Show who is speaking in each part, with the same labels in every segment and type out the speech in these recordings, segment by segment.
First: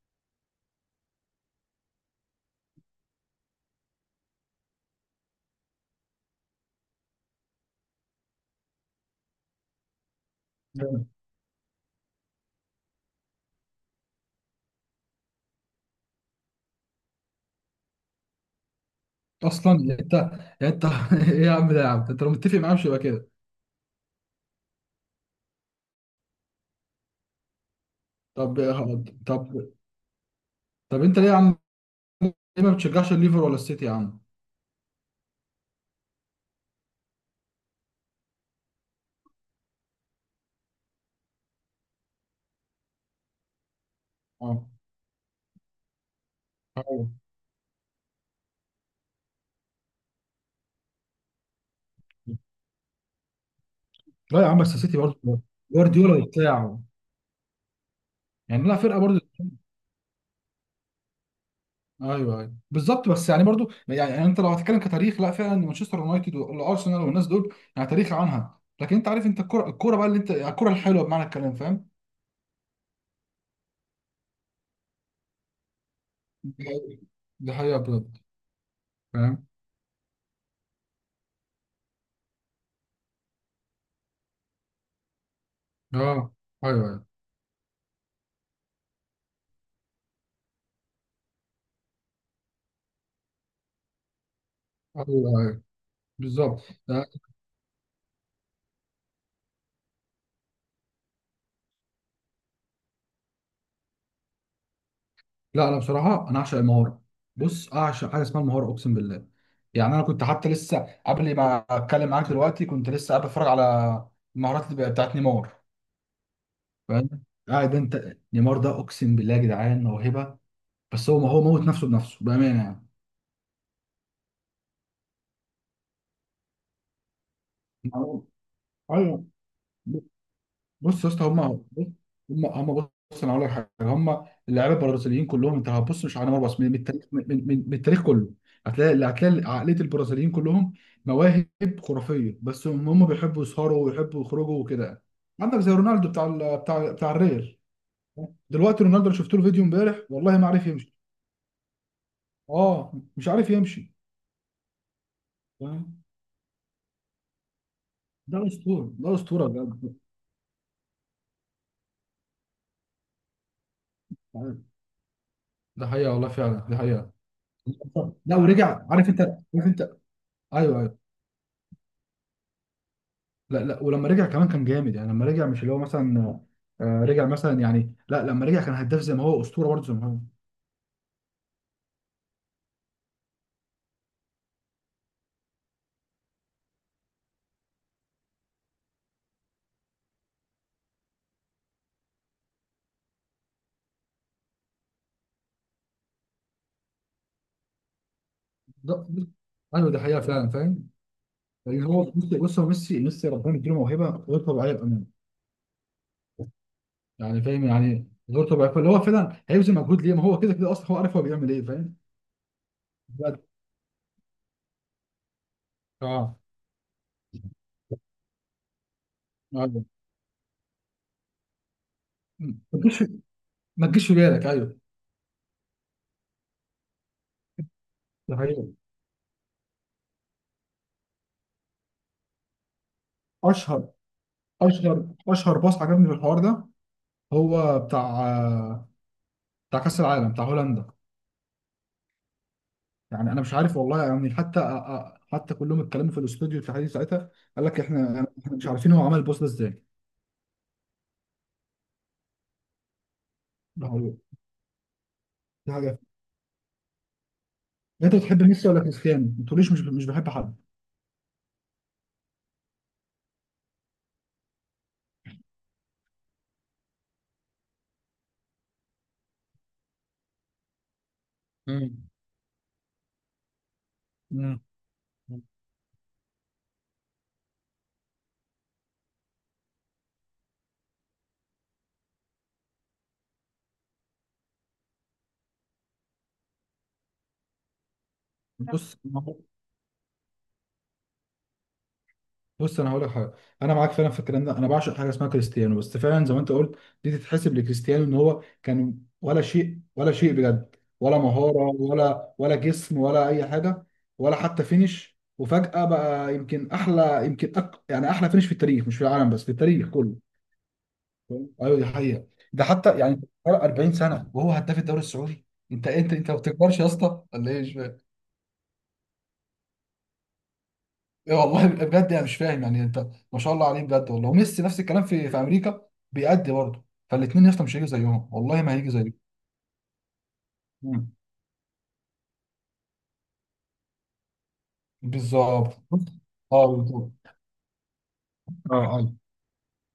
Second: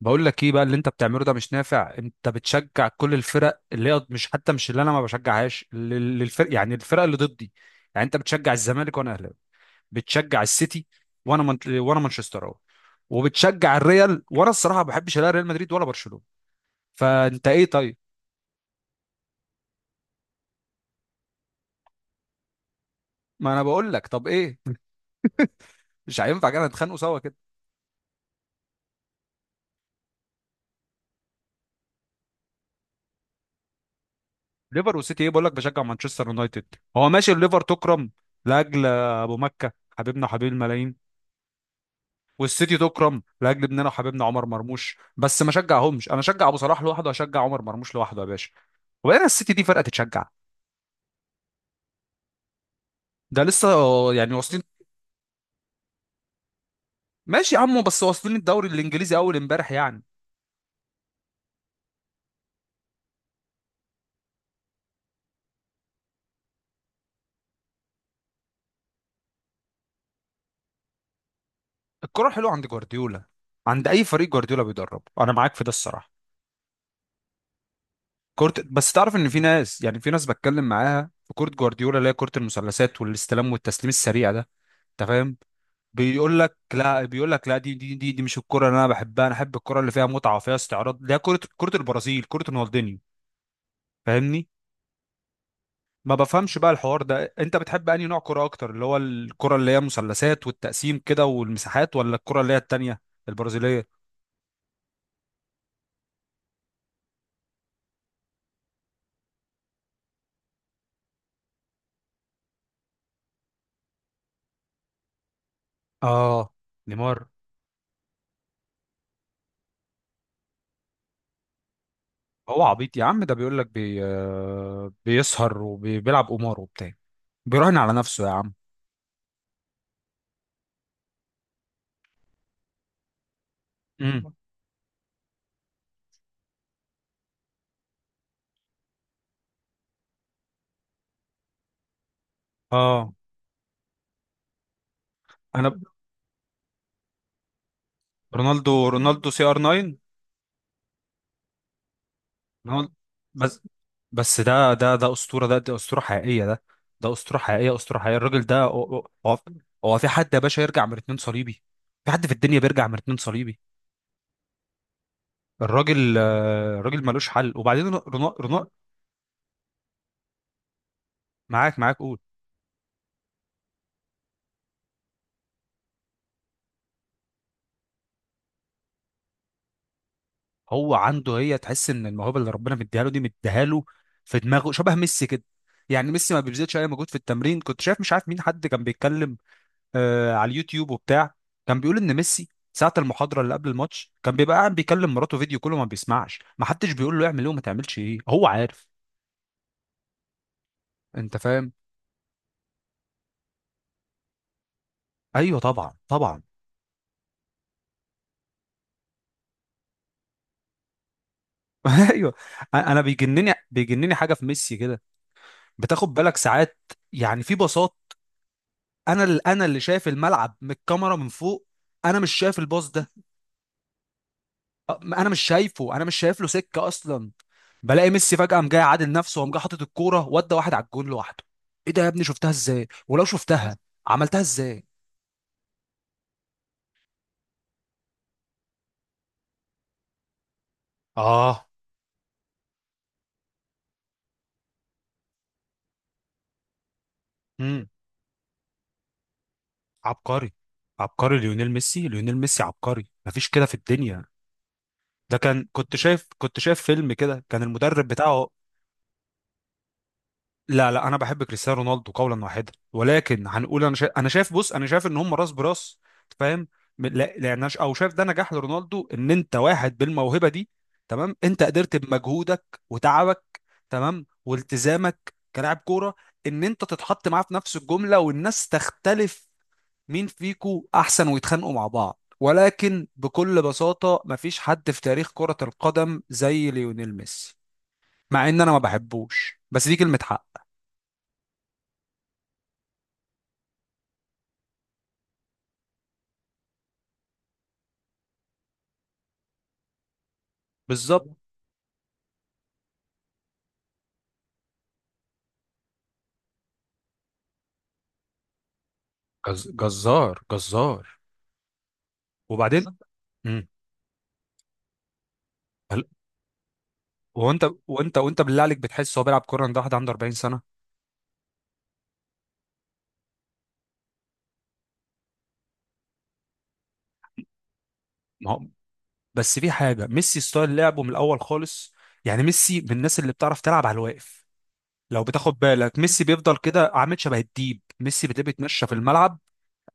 Speaker 1: بقول لك ايه بقى اللي انت بتعمله ده مش نافع. انت بتشجع كل الفرق اللي هي مش، حتى مش اللي انا ما بشجعهاش، للفرق يعني الفرق اللي ضدي. يعني انت بتشجع الزمالك وانا اهلاوي، بتشجع السيتي
Speaker 2: جامد.
Speaker 1: وانا مانشستراوي، وبتشجع الريال وانا الصراحه ما بحبش لا ريال مدريد ولا برشلونه. فانت ايه طيب؟
Speaker 2: اصلا يعني انت ايه يا عم، ده يا عم انت لو متفق معاه مش يبقى كده؟
Speaker 1: ما انا بقول لك طب ايه، مش هينفع كده نتخانقوا سوا كده.
Speaker 2: طب، طب، طب انت ليه يا عم؟ ليه ما بتشجعش الليفر ولا السيتي يا عم؟
Speaker 1: ليفر وسيتي ايه، بقول لك بشجع مانشستر يونايتد. هو ماشي، الليفر تكرم لاجل ابو مكه، حبيبنا وحبيب الملايين، والسيتي تكرم لاجل ابننا وحبيبنا عمر
Speaker 2: اه،
Speaker 1: مرموش، بس ما شجعهمش. انا اشجع ابو صلاح لوحده
Speaker 2: أيوة.
Speaker 1: واشجع عمر مرموش لوحده يا باشا. وبعدين السيتي دي فرقه تتشجع، ده لسه يعني
Speaker 2: لا يا عم،
Speaker 1: واصلين.
Speaker 2: بس السيتي برضه جوارديولا وبتاعه.
Speaker 1: ماشي يا عمو، بس واصلين
Speaker 2: يعني
Speaker 1: الدوري
Speaker 2: لا، فرقه
Speaker 1: الانجليزي
Speaker 2: برضه.
Speaker 1: اول امبارح يعني.
Speaker 2: ايوه ايوه بالظبط، بس يعني برضه يعني انت لو هتتكلم كتاريخ، لا فعلا مانشستر يونايتد والارسنال والناس دول يعني تاريخ عنها، لكن انت عارف انت الكوره الكوره بقى اللي انت الكوره الحلوه بمعنى الكلام، فاهم؟
Speaker 1: الكره حلوه عند جوارديولا، عند اي فريق جوارديولا بيدربه، انا معاك في ده الصراحه.
Speaker 2: دي حقيقه، دي حقيقة بجد.
Speaker 1: كرة، بس تعرف ان في
Speaker 2: فاهم.
Speaker 1: ناس، يعني في ناس بتكلم معاها في كرة جوارديولا اللي هي كرة المثلثات والاستلام والتسليم السريع ده. انت فاهم؟
Speaker 2: اه، ايوه
Speaker 1: بيقول لك لا،
Speaker 2: ايوه
Speaker 1: بيقول لك لا، دي مش الكرة اللي انا بحبها. انا احب الكرة اللي فيها متعة وفيها استعراض، ده كرة، كرة البرازيل، كرة رونالدينيو. فاهمني؟
Speaker 2: ايوه أيوه.
Speaker 1: ما بفهمش
Speaker 2: بالظبط.
Speaker 1: بقى الحوار
Speaker 2: لا،
Speaker 1: ده، انت بتحب انهي نوع كرة اكتر، اللي هو الكرة اللي هي مثلثات والتقسيم كده والمساحات، ولا الكرة اللي هي التانية البرازيلية؟
Speaker 2: لا، انا بصراحه انا اعشق المهاره. بص اعشق حاجه اسمها المهاره، اقسم بالله. يعني انا كنت حتى لسه قبل ما اتكلم معاك دلوقتي كنت لسه قاعد بتفرج على المهارات اللي بتاعت نيمار،
Speaker 1: اه
Speaker 2: فاهم؟
Speaker 1: نيمار.
Speaker 2: قاعد انت، نيمار ده اقسم بالله يا جدعان موهبه، بس هو ما هو موت نفسه بنفسه
Speaker 1: هو
Speaker 2: بامانه يعني.
Speaker 1: عبيط يا عم، ده بيقول لك بي... آه، بيسهر وبيلعب قمار وبتاع، بيراهن على نفسه يا عم.
Speaker 2: ايوه. بص يا اسطى، هم، هم، هم. بص انا هقول لك حاجه، هم
Speaker 1: امم
Speaker 2: اللعيبه البرازيليين كلهم، انت هتبص مش على نيمار بس، من التاريخ، من التاريخ كله، هتلاقي اللي هتلاقي عقليه البرازيليين كلهم مواهب خرافيه، بس هم هم
Speaker 1: اه.
Speaker 2: بيحبوا يسهروا ويحبوا يخرجوا وكده. عندك زي
Speaker 1: انا
Speaker 2: رونالدو بتاع ال- بتاع بتاع الريال.
Speaker 1: رونالدو،
Speaker 2: دلوقتي رونالدو اللي
Speaker 1: رونالدو
Speaker 2: شفت
Speaker 1: سي
Speaker 2: له
Speaker 1: ار
Speaker 2: فيديو
Speaker 1: 9.
Speaker 2: امبارح والله ما عارف يمشي،
Speaker 1: رونالدو
Speaker 2: اه مش عارف
Speaker 1: بس،
Speaker 2: يمشي،
Speaker 1: بس ده اسطوره ده، ده اسطوره
Speaker 2: فاهم؟
Speaker 1: حقيقيه ده. ده اسطوره حقيقيه، اسطوره حقيقيه،
Speaker 2: ده
Speaker 1: الراجل ده.
Speaker 2: اسطوره، ده
Speaker 1: هو هو
Speaker 2: اسطوره بجد.
Speaker 1: هو في حد يا باشا يرجع من اتنين صليبي؟ في حد في الدنيا بيرجع من اتنين صليبي؟
Speaker 2: ده حقيقه
Speaker 1: الراجل
Speaker 2: والله فعلا، ده
Speaker 1: الراجل
Speaker 2: حقيقه.
Speaker 1: ملوش حل. وبعدين رنا
Speaker 2: لا
Speaker 1: رنا،
Speaker 2: ورجع، عارف انت، عارف انت. ايوه.
Speaker 1: معاك قول.
Speaker 2: لا لا، ولما رجع كمان كان جامد، يعني لما رجع مش اللي هو مثلا، رجع مثلا يعني، لا لما رجع كان هداف زي ما هو اسطوره برضه زي ما هو.
Speaker 1: هو عنده، هي تحس ان الموهبه اللي ربنا مديها له دي مديها له، في دماغه شبه ميسي كده. يعني ميسي ما بيبذلش اي مجهود في التمرين. كنت شايف مش عارف مين، حد كان بيتكلم على اليوتيوب وبتاع، كان بيقول ان ميسي ساعة المحاضرة اللي قبل الماتش كان بيبقى قاعد بيكلم مراته فيديو، كله ما بيسمعش، ما حدش بيقول له اعمل ايه وما تعملش ايه، هو عارف.
Speaker 2: ده ده- ايوه دي حقيقه فعلا، فاهم.
Speaker 1: انت فاهم؟
Speaker 2: لان هو بص، بص هو ميسي ربنا يديله موهبه غير طبيعيه بامانه.
Speaker 1: ايوه طبعا طبعا.
Speaker 2: يعني فاهم يعني غير طبيعيه، فاللي هو فعلا هيبذل مجهود ليه؟ ما هو كده كده اصلا هو عارف هو بيعمل ايه، فاهم.
Speaker 1: ايوه. انا
Speaker 2: بجد.
Speaker 1: بيجنني حاجة في ميسي كده. بتاخد بالك
Speaker 2: اه،
Speaker 1: ساعات، يعني في باصات، انا اللي، انا اللي
Speaker 2: أيوة.
Speaker 1: شايف الملعب من الكاميرا من فوق انا مش شايف
Speaker 2: ما
Speaker 1: الباص
Speaker 2: تجيش،
Speaker 1: ده.
Speaker 2: ما تجيش في بالك، ايوه.
Speaker 1: ما انا مش شايفه، انا مش شايف له سكه اصلا. بلاقي ميسي
Speaker 2: ده
Speaker 1: فجاه
Speaker 2: حقيقي.
Speaker 1: قام جاي عادل نفسه وقام جاي حاطط الكوره ودى واحد على الجون لوحده. ايه ده يا ابني؟ شفتها ازاي؟ ولو شفتها
Speaker 2: اشهر،
Speaker 1: عملتها ازاي؟
Speaker 2: اشهر، اشهر باص عجبني في الحوار ده هو بتاع، آه، بتاع كاس العالم بتاع هولندا.
Speaker 1: اه
Speaker 2: يعني انا مش عارف والله، يعني حتى حتى كلهم اتكلموا في الاستوديو التحليلي ساعتها، قال لك
Speaker 1: امم.
Speaker 2: احنا احنا مش عارفين هو عمل البوست ده ازاي.
Speaker 1: عبقري، عبقري ليونيل ميسي، ليونيل ميسي عبقري، مفيش كده في
Speaker 2: ده هو.
Speaker 1: الدنيا. ده كان،
Speaker 2: دي
Speaker 1: كنت
Speaker 2: حاجه.
Speaker 1: شايف، كنت شايف فيلم كده، كان المدرب
Speaker 2: انت بتحب
Speaker 1: بتاعه.
Speaker 2: ميسي ولا كريستيانو؟ ما تقوليش مش مش بحب حد.
Speaker 1: لا انا بحب كريستيانو رونالدو قولا واحدا، ولكن هنقول انا شايف، انا شايف، بص انا شايف ان هم راس براس. فاهم؟ لا لان أنا ش- او شايف ده نجاح لرونالدو، ان انت واحد بالموهبه دي، تمام، انت قدرت
Speaker 2: مم.
Speaker 1: بمجهودك وتعبك، تمام،
Speaker 2: مم.
Speaker 1: والتزامك كلاعب كوره، ان انت تتحط معاه في نفس الجمله، والناس تختلف مين فيكو احسن ويتخانقوا مع بعض. ولكن بكل بساطه مفيش حد في تاريخ كره القدم زي ليونيل ميسي، مع ان انا ما
Speaker 2: بص،
Speaker 1: بحبوش، بس دي كلمه حق.
Speaker 2: بص انا هقول لك حاجه، انا معاك فعلا في الكلام ده، انا بعشق حاجه اسمها كريستيانو بس فعلا زي ما انت قلت. دي تتحسب لكريستيانو ان هو كان ولا شيء، ولا شيء بجد، ولا
Speaker 1: بالظبط.
Speaker 2: مهاره، ولا ولا جسم، ولا اي حاجه، ولا حتى فينش، وفجاه بقى يمكن احلى يمكن يعني احلى فينش في التاريخ، مش في العالم بس، في التاريخ كله،
Speaker 1: جزار جزار.
Speaker 2: فاهم؟ ايوه دي حقيقه. ده
Speaker 1: وبعدين
Speaker 2: حتى
Speaker 1: بالظبط.
Speaker 2: يعني فرق
Speaker 1: امم.
Speaker 2: 40 سنه وهو هداف الدوري السعودي. انت ما بتكبرش يا اسطى ولا ايه؟
Speaker 1: وانت
Speaker 2: مش،
Speaker 1: وانت وانت بالله عليك بتحس هو بيلعب كوره ده، واحد عنده 40 سنه؟
Speaker 2: إيه والله بجد، انا مش فاهم يعني انت، ما شاء الله عليه بجد والله. وميسي نفس الكلام في امريكا بيأدي برضه، فالاثنين يا اسطى مش هيجوا زيهم،
Speaker 1: ما هو،
Speaker 2: والله ما هيجي زيهم.
Speaker 1: بس في حاجه ميسي ستايل لعبه من
Speaker 2: مم.
Speaker 1: الاول خالص. يعني ميسي من الناس اللي بتعرف تلعب على الواقف. لو بتاخد
Speaker 2: بالظبط.
Speaker 1: بالك، ميسي بيفضل
Speaker 2: اه،
Speaker 1: كده
Speaker 2: بالظبط.
Speaker 1: عامل شبه الديب، ميسي بتلاقيه
Speaker 2: اه،
Speaker 1: بيتمشى في
Speaker 2: ايوه.
Speaker 1: الملعب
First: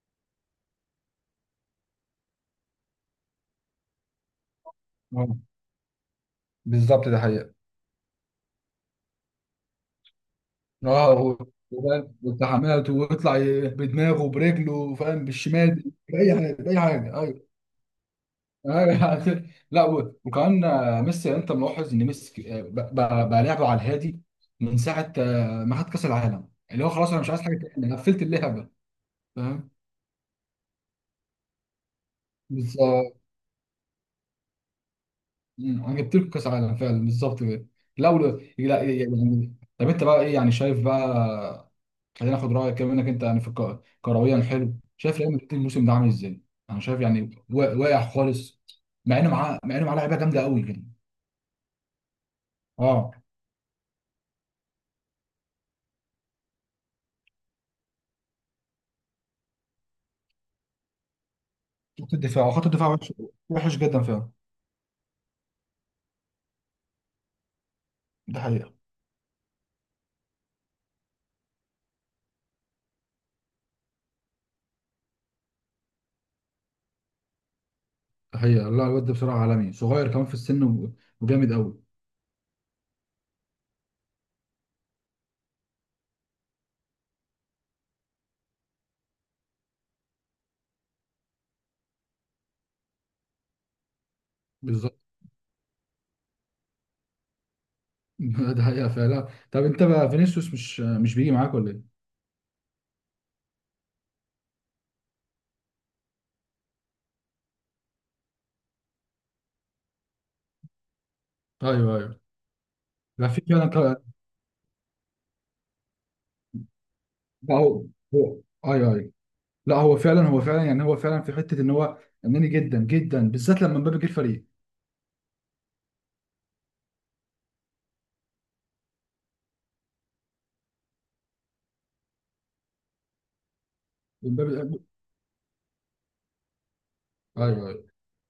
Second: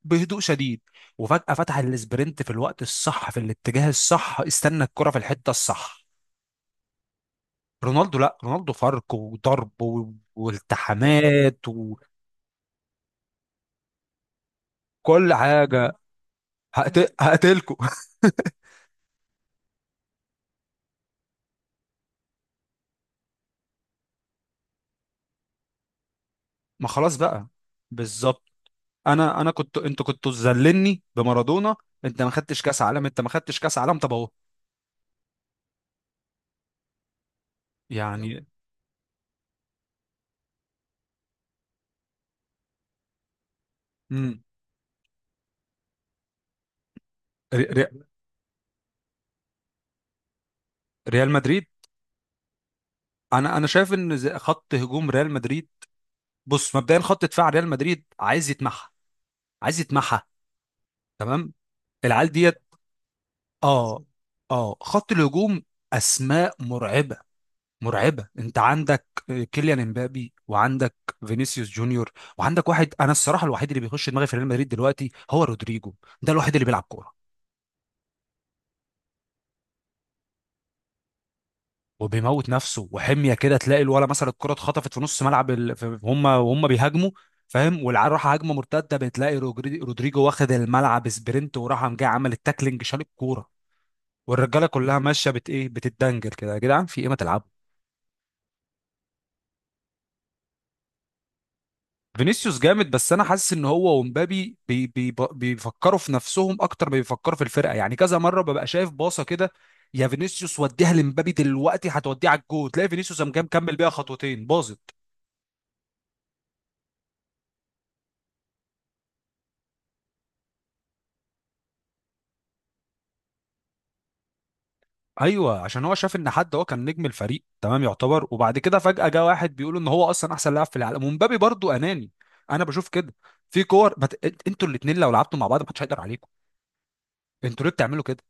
Speaker 1: بهدوء شديد، وفجاه فتح الاسبرنت في الوقت الصح في الاتجاه الصح، استنى الكره في
Speaker 2: آه،
Speaker 1: الحته الصح.
Speaker 2: بالظبط ده حقيقة.
Speaker 1: رونالدو لا، رونالدو فرق وضرب
Speaker 2: اه،
Speaker 1: والتحامات
Speaker 2: وفاهم والتحامات، ويطلع بدماغه برجله، فاهم،
Speaker 1: وكل
Speaker 2: بالشمال
Speaker 1: حاجه.
Speaker 2: بأي حاجة بأي حاجة، أيوة.
Speaker 1: هقتلكوا
Speaker 2: آه، لا وكمان، ميسي، يعني انت ملاحظ ان ميسي بقى لعبه على الهادي من ساعه ما خد كاس العالم، اللي
Speaker 1: ما
Speaker 2: هو خلاص
Speaker 1: خلاص
Speaker 2: انا مش عايز
Speaker 1: بقى.
Speaker 2: حاجه تاني، انا قفلت
Speaker 1: بالظبط.
Speaker 2: اللعبه،
Speaker 1: انا
Speaker 2: فاهم.
Speaker 1: كنت، انتوا كنتوا تذللني بمارادونا، انت ما خدتش كاس عالم،
Speaker 2: بالظبط.
Speaker 1: انت ما خدتش كاس عالم، طب اهو
Speaker 2: مم، انا جبت لكم كاس عالم فعلا، بالظبط كده. لا
Speaker 1: يعني.
Speaker 2: لا يعني، طب انت بقى ايه يعني؟ شايف بقى، خلينا ناخد رايك كمان انك انت يعني في كرويا
Speaker 1: امم.
Speaker 2: حلو، شايف ريال مدريد الموسم ده عامل ازاي؟ انا شايف يعني
Speaker 1: ري... ري...
Speaker 2: واقع خالص، مع انه معاه لعيبه جامده قوي يعني.
Speaker 1: ريال مدريد.
Speaker 2: اه،
Speaker 1: انا شايف ان خط هجوم ريال مدريد، بص مبدئيا خط دفاع ريال مدريد عايز يتمحى، عايز يتمحى. تمام.
Speaker 2: خط
Speaker 1: العيال
Speaker 2: الدفاع،
Speaker 1: ديت.
Speaker 2: خط الدفاع وحش، وحش جدا
Speaker 1: اه.
Speaker 2: فعلا.
Speaker 1: اه خط الهجوم، اسماء مرعبه، مرعبه.
Speaker 2: ده
Speaker 1: انت
Speaker 2: حقيقة.
Speaker 1: عندك كيليان امبابي، وعندك فينيسيوس جونيور، وعندك واحد، انا الصراحه الوحيد اللي بيخش دماغي في ريال مدريد دلوقتي هو رودريجو. ده الوحيد اللي بيلعب كوره،
Speaker 2: ده حقيقة، لا الواد ده بصراحة عالمي، صغير كمان في السن و- وجامد قوي.
Speaker 1: وبيموت نفسه وحميه كده، تلاقي الولا مثلا الكره اتخطفت في نص ملعب هم وهم بيهاجموا، فاهم، والعيال راح هجمه مرتده، بتلاقي رودريجو واخد الملعب سبرنت وراح قام جاي عمل التاكلينج شال الكوره، والرجاله كلها
Speaker 2: بالظبط.
Speaker 1: ماشيه بت ايه، بتتدنجل كده. يا جدعان في ايه، ما تلعبوا.
Speaker 2: ده حقيقة فعلا، طب انت بقى فينيسيوس مش بيجي معاك ولا ايه؟
Speaker 1: فينيسيوس جامد، بس انا حاسس ان هو ومبابي بي بي بيفكروا في نفسهم اكتر ما بيفكروا في الفرقه. يعني كذا مره ببقى شايف باصه كده، يا فينيسيوس وديها لمبابي دلوقتي
Speaker 2: ايوه ايوه.
Speaker 1: هتوديها على الجول، تلاقي فينيسيوس
Speaker 2: لا
Speaker 1: قام
Speaker 2: في
Speaker 1: جاي
Speaker 2: فعلا
Speaker 1: مكمل بيها خطوتين باظت.
Speaker 2: لا هو، ايوه ايوه، لا هو فعلا يعني هو فعلا في حتة ان هو اناني جدا جدا، بالذات لما مبابي جه الفريق.
Speaker 1: ايوه، عشان هو شاف ان حد، هو كان نجم الفريق تمام يعتبر، وبعد كده فجاه جه واحد بيقول ان هو اصلا احسن لاعب في العالم، ومبابي برضو اناني. انا بشوف كده. في انتوا
Speaker 2: مبابي.
Speaker 1: الاثنين لو لعبتوا مع بعض محدش هيقدر عليكم. انتوا
Speaker 2: ايوه
Speaker 1: ليه
Speaker 2: ايوه
Speaker 1: بتعملوا كده؟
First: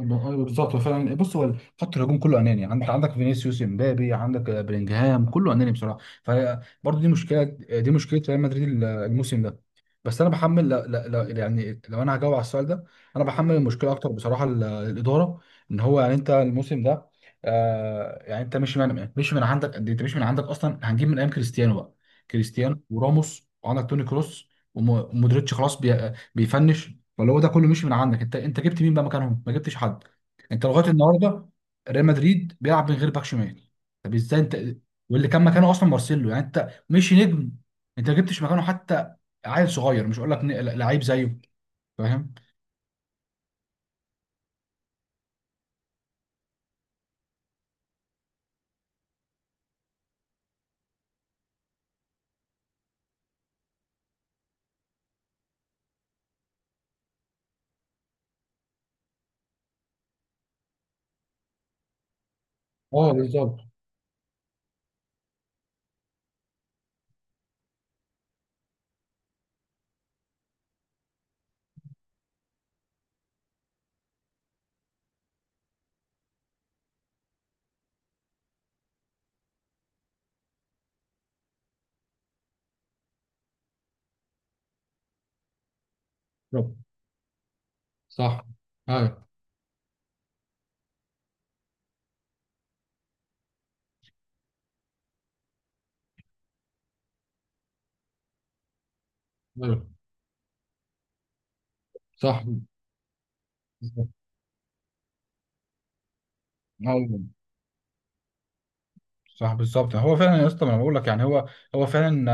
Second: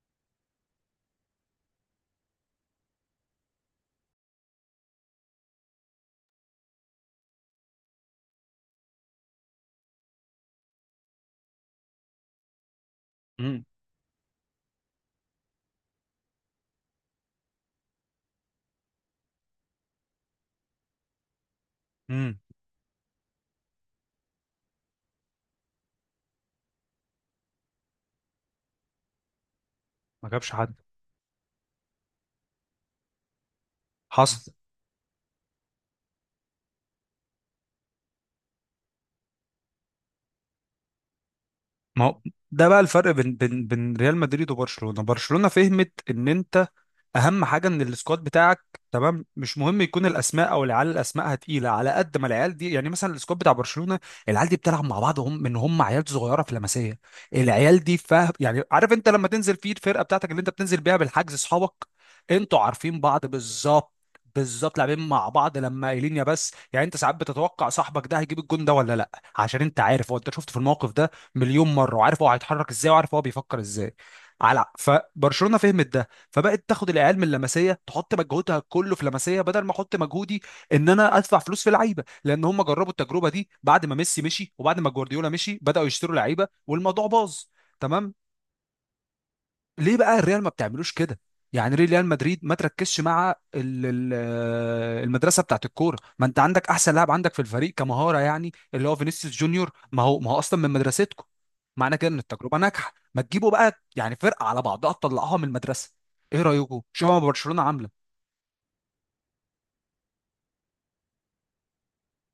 Speaker 2: ايوه، بالظبط هو فعلا، بص هو خط الهجوم كله اناني، انت عندك فينيسيوس، امبابي، عندك بلينجهام، كله اناني بصراحه. فبرضه دي مشكله، دي مشكله ريال مدريد الموسم ده. بس انا بحمل، لا لا لا، يعني لو انا هجاوب على السؤال ده، انا بحمل
Speaker 1: امم.
Speaker 2: المشكله اكتر بصراحه الاداره. ان هو يعني انت الموسم ده، يعني انت مش من عندك، قد إيه؟ انت مش من عندك اصلا، هنجيب من ايام كريستيانو بقى،
Speaker 1: امم.
Speaker 2: كريستيانو وراموس، وعندك توني كروس ومودريتش، خلاص بيفنش. فاللي هو ده كله مش من عندك. انت جبت مين بقى مكانهم؟ ما جبتش حد.
Speaker 1: ما جابش
Speaker 2: انت
Speaker 1: حد.
Speaker 2: لغايه مم، النهارده ريال مدريد بيلعب من غير باك شمال، طب ازاي
Speaker 1: حصل.
Speaker 2: انت؟ واللي كان مكانه اصلا مارسيلو، يعني انت مش نجم، انت ما جبتش مكانه حتى، عيل صغير، مش هقول لك لعيب زيه،
Speaker 1: ما هو
Speaker 2: فاهم.
Speaker 1: ده بقى الفرق بين ريال مدريد وبرشلونة. برشلونة فهمت ان انت اهم حاجه ان السكواد بتاعك تمام، مش مهم يكون الاسماء، او العيال الاسماء تقيله على قد ما العيال دي. يعني مثلا السكواد بتاع برشلونه، العيال دي بتلعب مع بعض، هم من هم عيال صغيره في لمسيه. العيال دي فاهم يعني، عارف انت لما تنزل في الفرقه بتاعتك اللي انت بتنزل بيها بالحجز اصحابك، انتوا عارفين
Speaker 2: اه
Speaker 1: بعض
Speaker 2: بالظبط.
Speaker 1: بالظبط، بالظبط، لاعبين مع بعض لما قايلين. يا بس يعني، انت ساعات بتتوقع صاحبك ده هيجيب الجون ده ولا لا، عشان انت عارف هو، انت شفته في الموقف ده مليون مره، وعارف هو هيتحرك ازاي وعارف هو بيفكر ازاي. على فبرشلونه فهمت ده، فبقت تاخد العيال من لمسيه، تحط مجهودها كله في لمسيه، بدل ما احط مجهودي ان انا ادفع فلوس في لعيبه. لان هم جربوا التجربه دي بعد ما ميسي مشي وبعد ما جوارديولا مشي، بداوا يشتروا لعيبه
Speaker 2: بالظبط.
Speaker 1: والموضوع باظ. تمام.
Speaker 2: صح. ايوه
Speaker 1: ليه بقى الريال ما بتعملوش كده؟ يعني ليه ريال مدريد ما تركزش مع المدرسه بتاعت الكوره؟ ما انت عندك احسن لاعب عندك في الفريق كمهاره، يعني اللي هو فينيسيوس جونيور،
Speaker 2: ايوه.
Speaker 1: ما هو، ما هو اصلا من مدرستكم. معنى كده ان
Speaker 2: صح.
Speaker 1: التجربه ناجحه، ما تجيبوا بقى
Speaker 2: بالظبط.
Speaker 1: يعني فرقه على بعضها تطلعوها من المدرسه. ايه رايكم؟ شوفوا ما
Speaker 2: أيوة.
Speaker 1: برشلونه عامله.
Speaker 2: صح بالظبط. هو فعلا يا اسطى، ما انا بقول لك يعني هو، هو فعلا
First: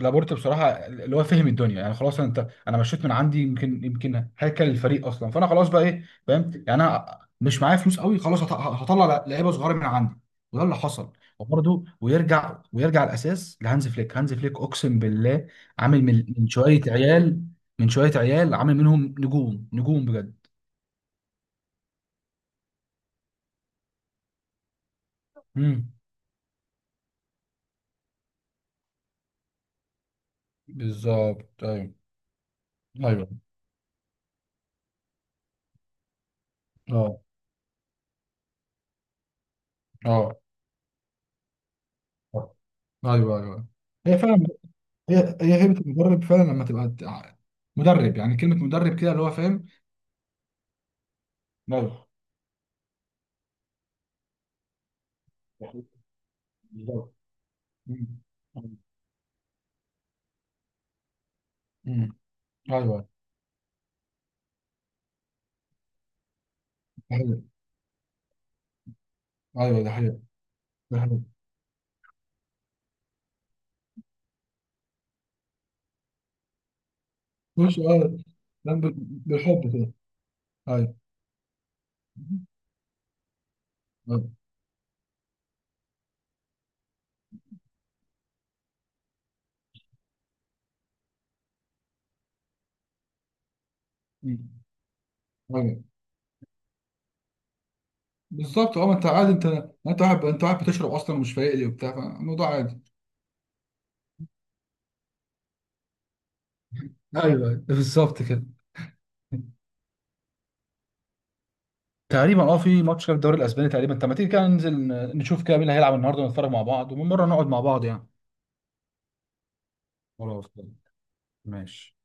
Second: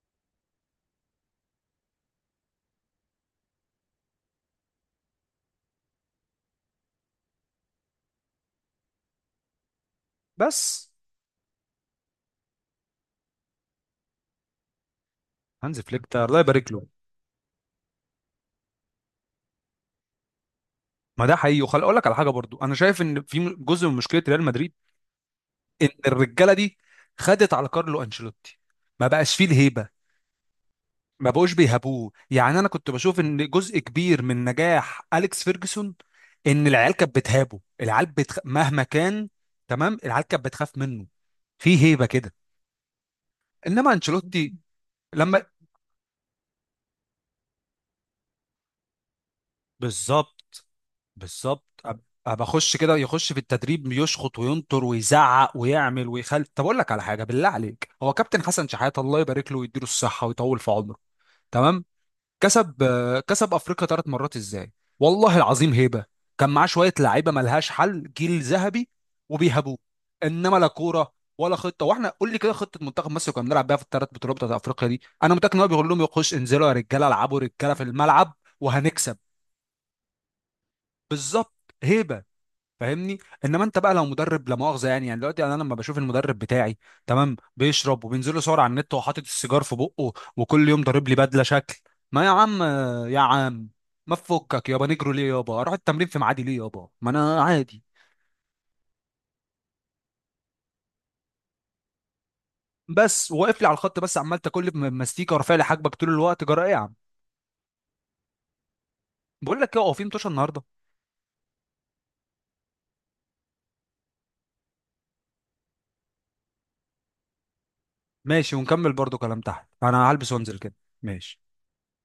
Speaker 2: لابورت بصراحه اللي هو فهم الدنيا، يعني خلاص انت، انا مشيت من عندي يمكن، يمكن هيكل الفريق اصلا، فانا خلاص بقى ايه فاهم، يعني انا مش معايا فلوس قوي خلاص، هطلع لعيبه صغيره من عندي، وده اللي
Speaker 1: بس
Speaker 2: حصل. وبرده ويرجع الاساس لهانز فليك. هانز فليك اقسم بالله
Speaker 1: هانز فليك
Speaker 2: عامل
Speaker 1: ده
Speaker 2: من
Speaker 1: الله يبارك
Speaker 2: شويه
Speaker 1: له.
Speaker 2: عيال، من شويه عيال عامل منهم نجوم، نجوم بجد.
Speaker 1: ما ده حقيقي. وخلي اقول لك على حاجه برضو، انا شايف ان في جزء من مشكله ريال مدريد، ان
Speaker 2: امم.
Speaker 1: الرجاله دي خدت على كارلو انشيلوتي، ما بقاش فيه الهيبه، ما بقوش
Speaker 2: بالظبط. ايوه
Speaker 1: بيهابوه. يعني انا كنت بشوف
Speaker 2: ايوه.
Speaker 1: ان جزء كبير من نجاح اليكس فيرجسون ان العيال كانت
Speaker 2: اه،
Speaker 1: بتهابه، العيال مهما كان، تمام، العيال
Speaker 2: اه
Speaker 1: كانت بتخاف منه، في هيبه كده.
Speaker 2: ايوه ايوه.
Speaker 1: انما
Speaker 2: هي فعلا
Speaker 1: انشيلوتي
Speaker 2: هي،
Speaker 1: لما،
Speaker 2: هيبة المدرب فعلا لما تبقى مدرب، يعني كلمة مدرب كده اللي هو فاهم.
Speaker 1: بالظبط، بالظبط،
Speaker 2: ايوه
Speaker 1: بخش كده يخش في التدريب، يشخط وينطر ويزعق ويعمل ويخل. طب اقول لك على
Speaker 2: بالظبط.
Speaker 1: حاجه بالله عليك،
Speaker 2: مم.
Speaker 1: هو كابتن حسن شحاته الله يبارك له ويديله الصحه ويطول في عمره، تمام،
Speaker 2: مم.
Speaker 1: كسب
Speaker 2: ايوه
Speaker 1: كسب افريقيا ثلاث مرات ازاي؟ والله العظيم هيبه. كان معاه شويه
Speaker 2: ده
Speaker 1: لعيبه
Speaker 2: حقيقي،
Speaker 1: ملهاش حل، جيل ذهبي، وبيهابوه.
Speaker 2: ايوه ده حقيقي.
Speaker 1: انما لا
Speaker 2: ده
Speaker 1: كوره
Speaker 2: حقيقي،
Speaker 1: ولا خطه. واحنا قول لي كده خطه منتخب مصر كنا بنلعب بيها في الثلاث بطولات بتاعت افريقيا دي؟ انا متاكد ان هو بيقول لهم يخش انزلوا يا رجاله، العبوا رجاله
Speaker 2: مش
Speaker 1: في
Speaker 2: اه
Speaker 1: الملعب
Speaker 2: لم-
Speaker 1: وهنكسب.
Speaker 2: بالحب كده. ايوه
Speaker 1: بالظبط، هيبه. فاهمني؟ انما انت بقى لو
Speaker 2: ايوه.
Speaker 1: مدرب، لا مؤاخذه يعني، يعني دلوقتي يعني، انا لما بشوف المدرب بتاعي، تمام، بيشرب وبينزل له صور على النت وهو حاطط السيجار في بقه، وكل يوم ضارب لي بدله شكل، ما يا عم، يا عم ما
Speaker 2: مم.
Speaker 1: تفكك يابا، نجرو ليه يابا؟ اروح
Speaker 2: أيوة.
Speaker 1: التمرين في ميعادي ليه يابا؟ ما انا عادي،
Speaker 2: بالظبط، اه ما انت عادي انت، انت واحد بتشرب اصلا ومش فايق لي وبتاع، فالموضوع عادي.
Speaker 1: بس واقف لي على الخط، بس عمال تاكل لي ماستيكه ورافع لي حاجبك طول الوقت، جرى ايه يا عم؟
Speaker 2: ايوه، أيوة، بالظبط كده.
Speaker 1: بقول لك ايه هو في متوشه النهارده؟
Speaker 2: تقريبا اه في ماتش كده في الدوري الاسباني تقريبا، طب ما تيجي كده ننزل نشوف كده مين اللي هيلعب النهارده ونتفرج مع بعض، ومن مره نقعد مع بعض يعني.
Speaker 1: ماشي، ونكمل برضو كلام تحت، انا هلبس
Speaker 2: خلاص
Speaker 1: وانزل
Speaker 2: طيب.
Speaker 1: كده. ماشي.
Speaker 2: ماشي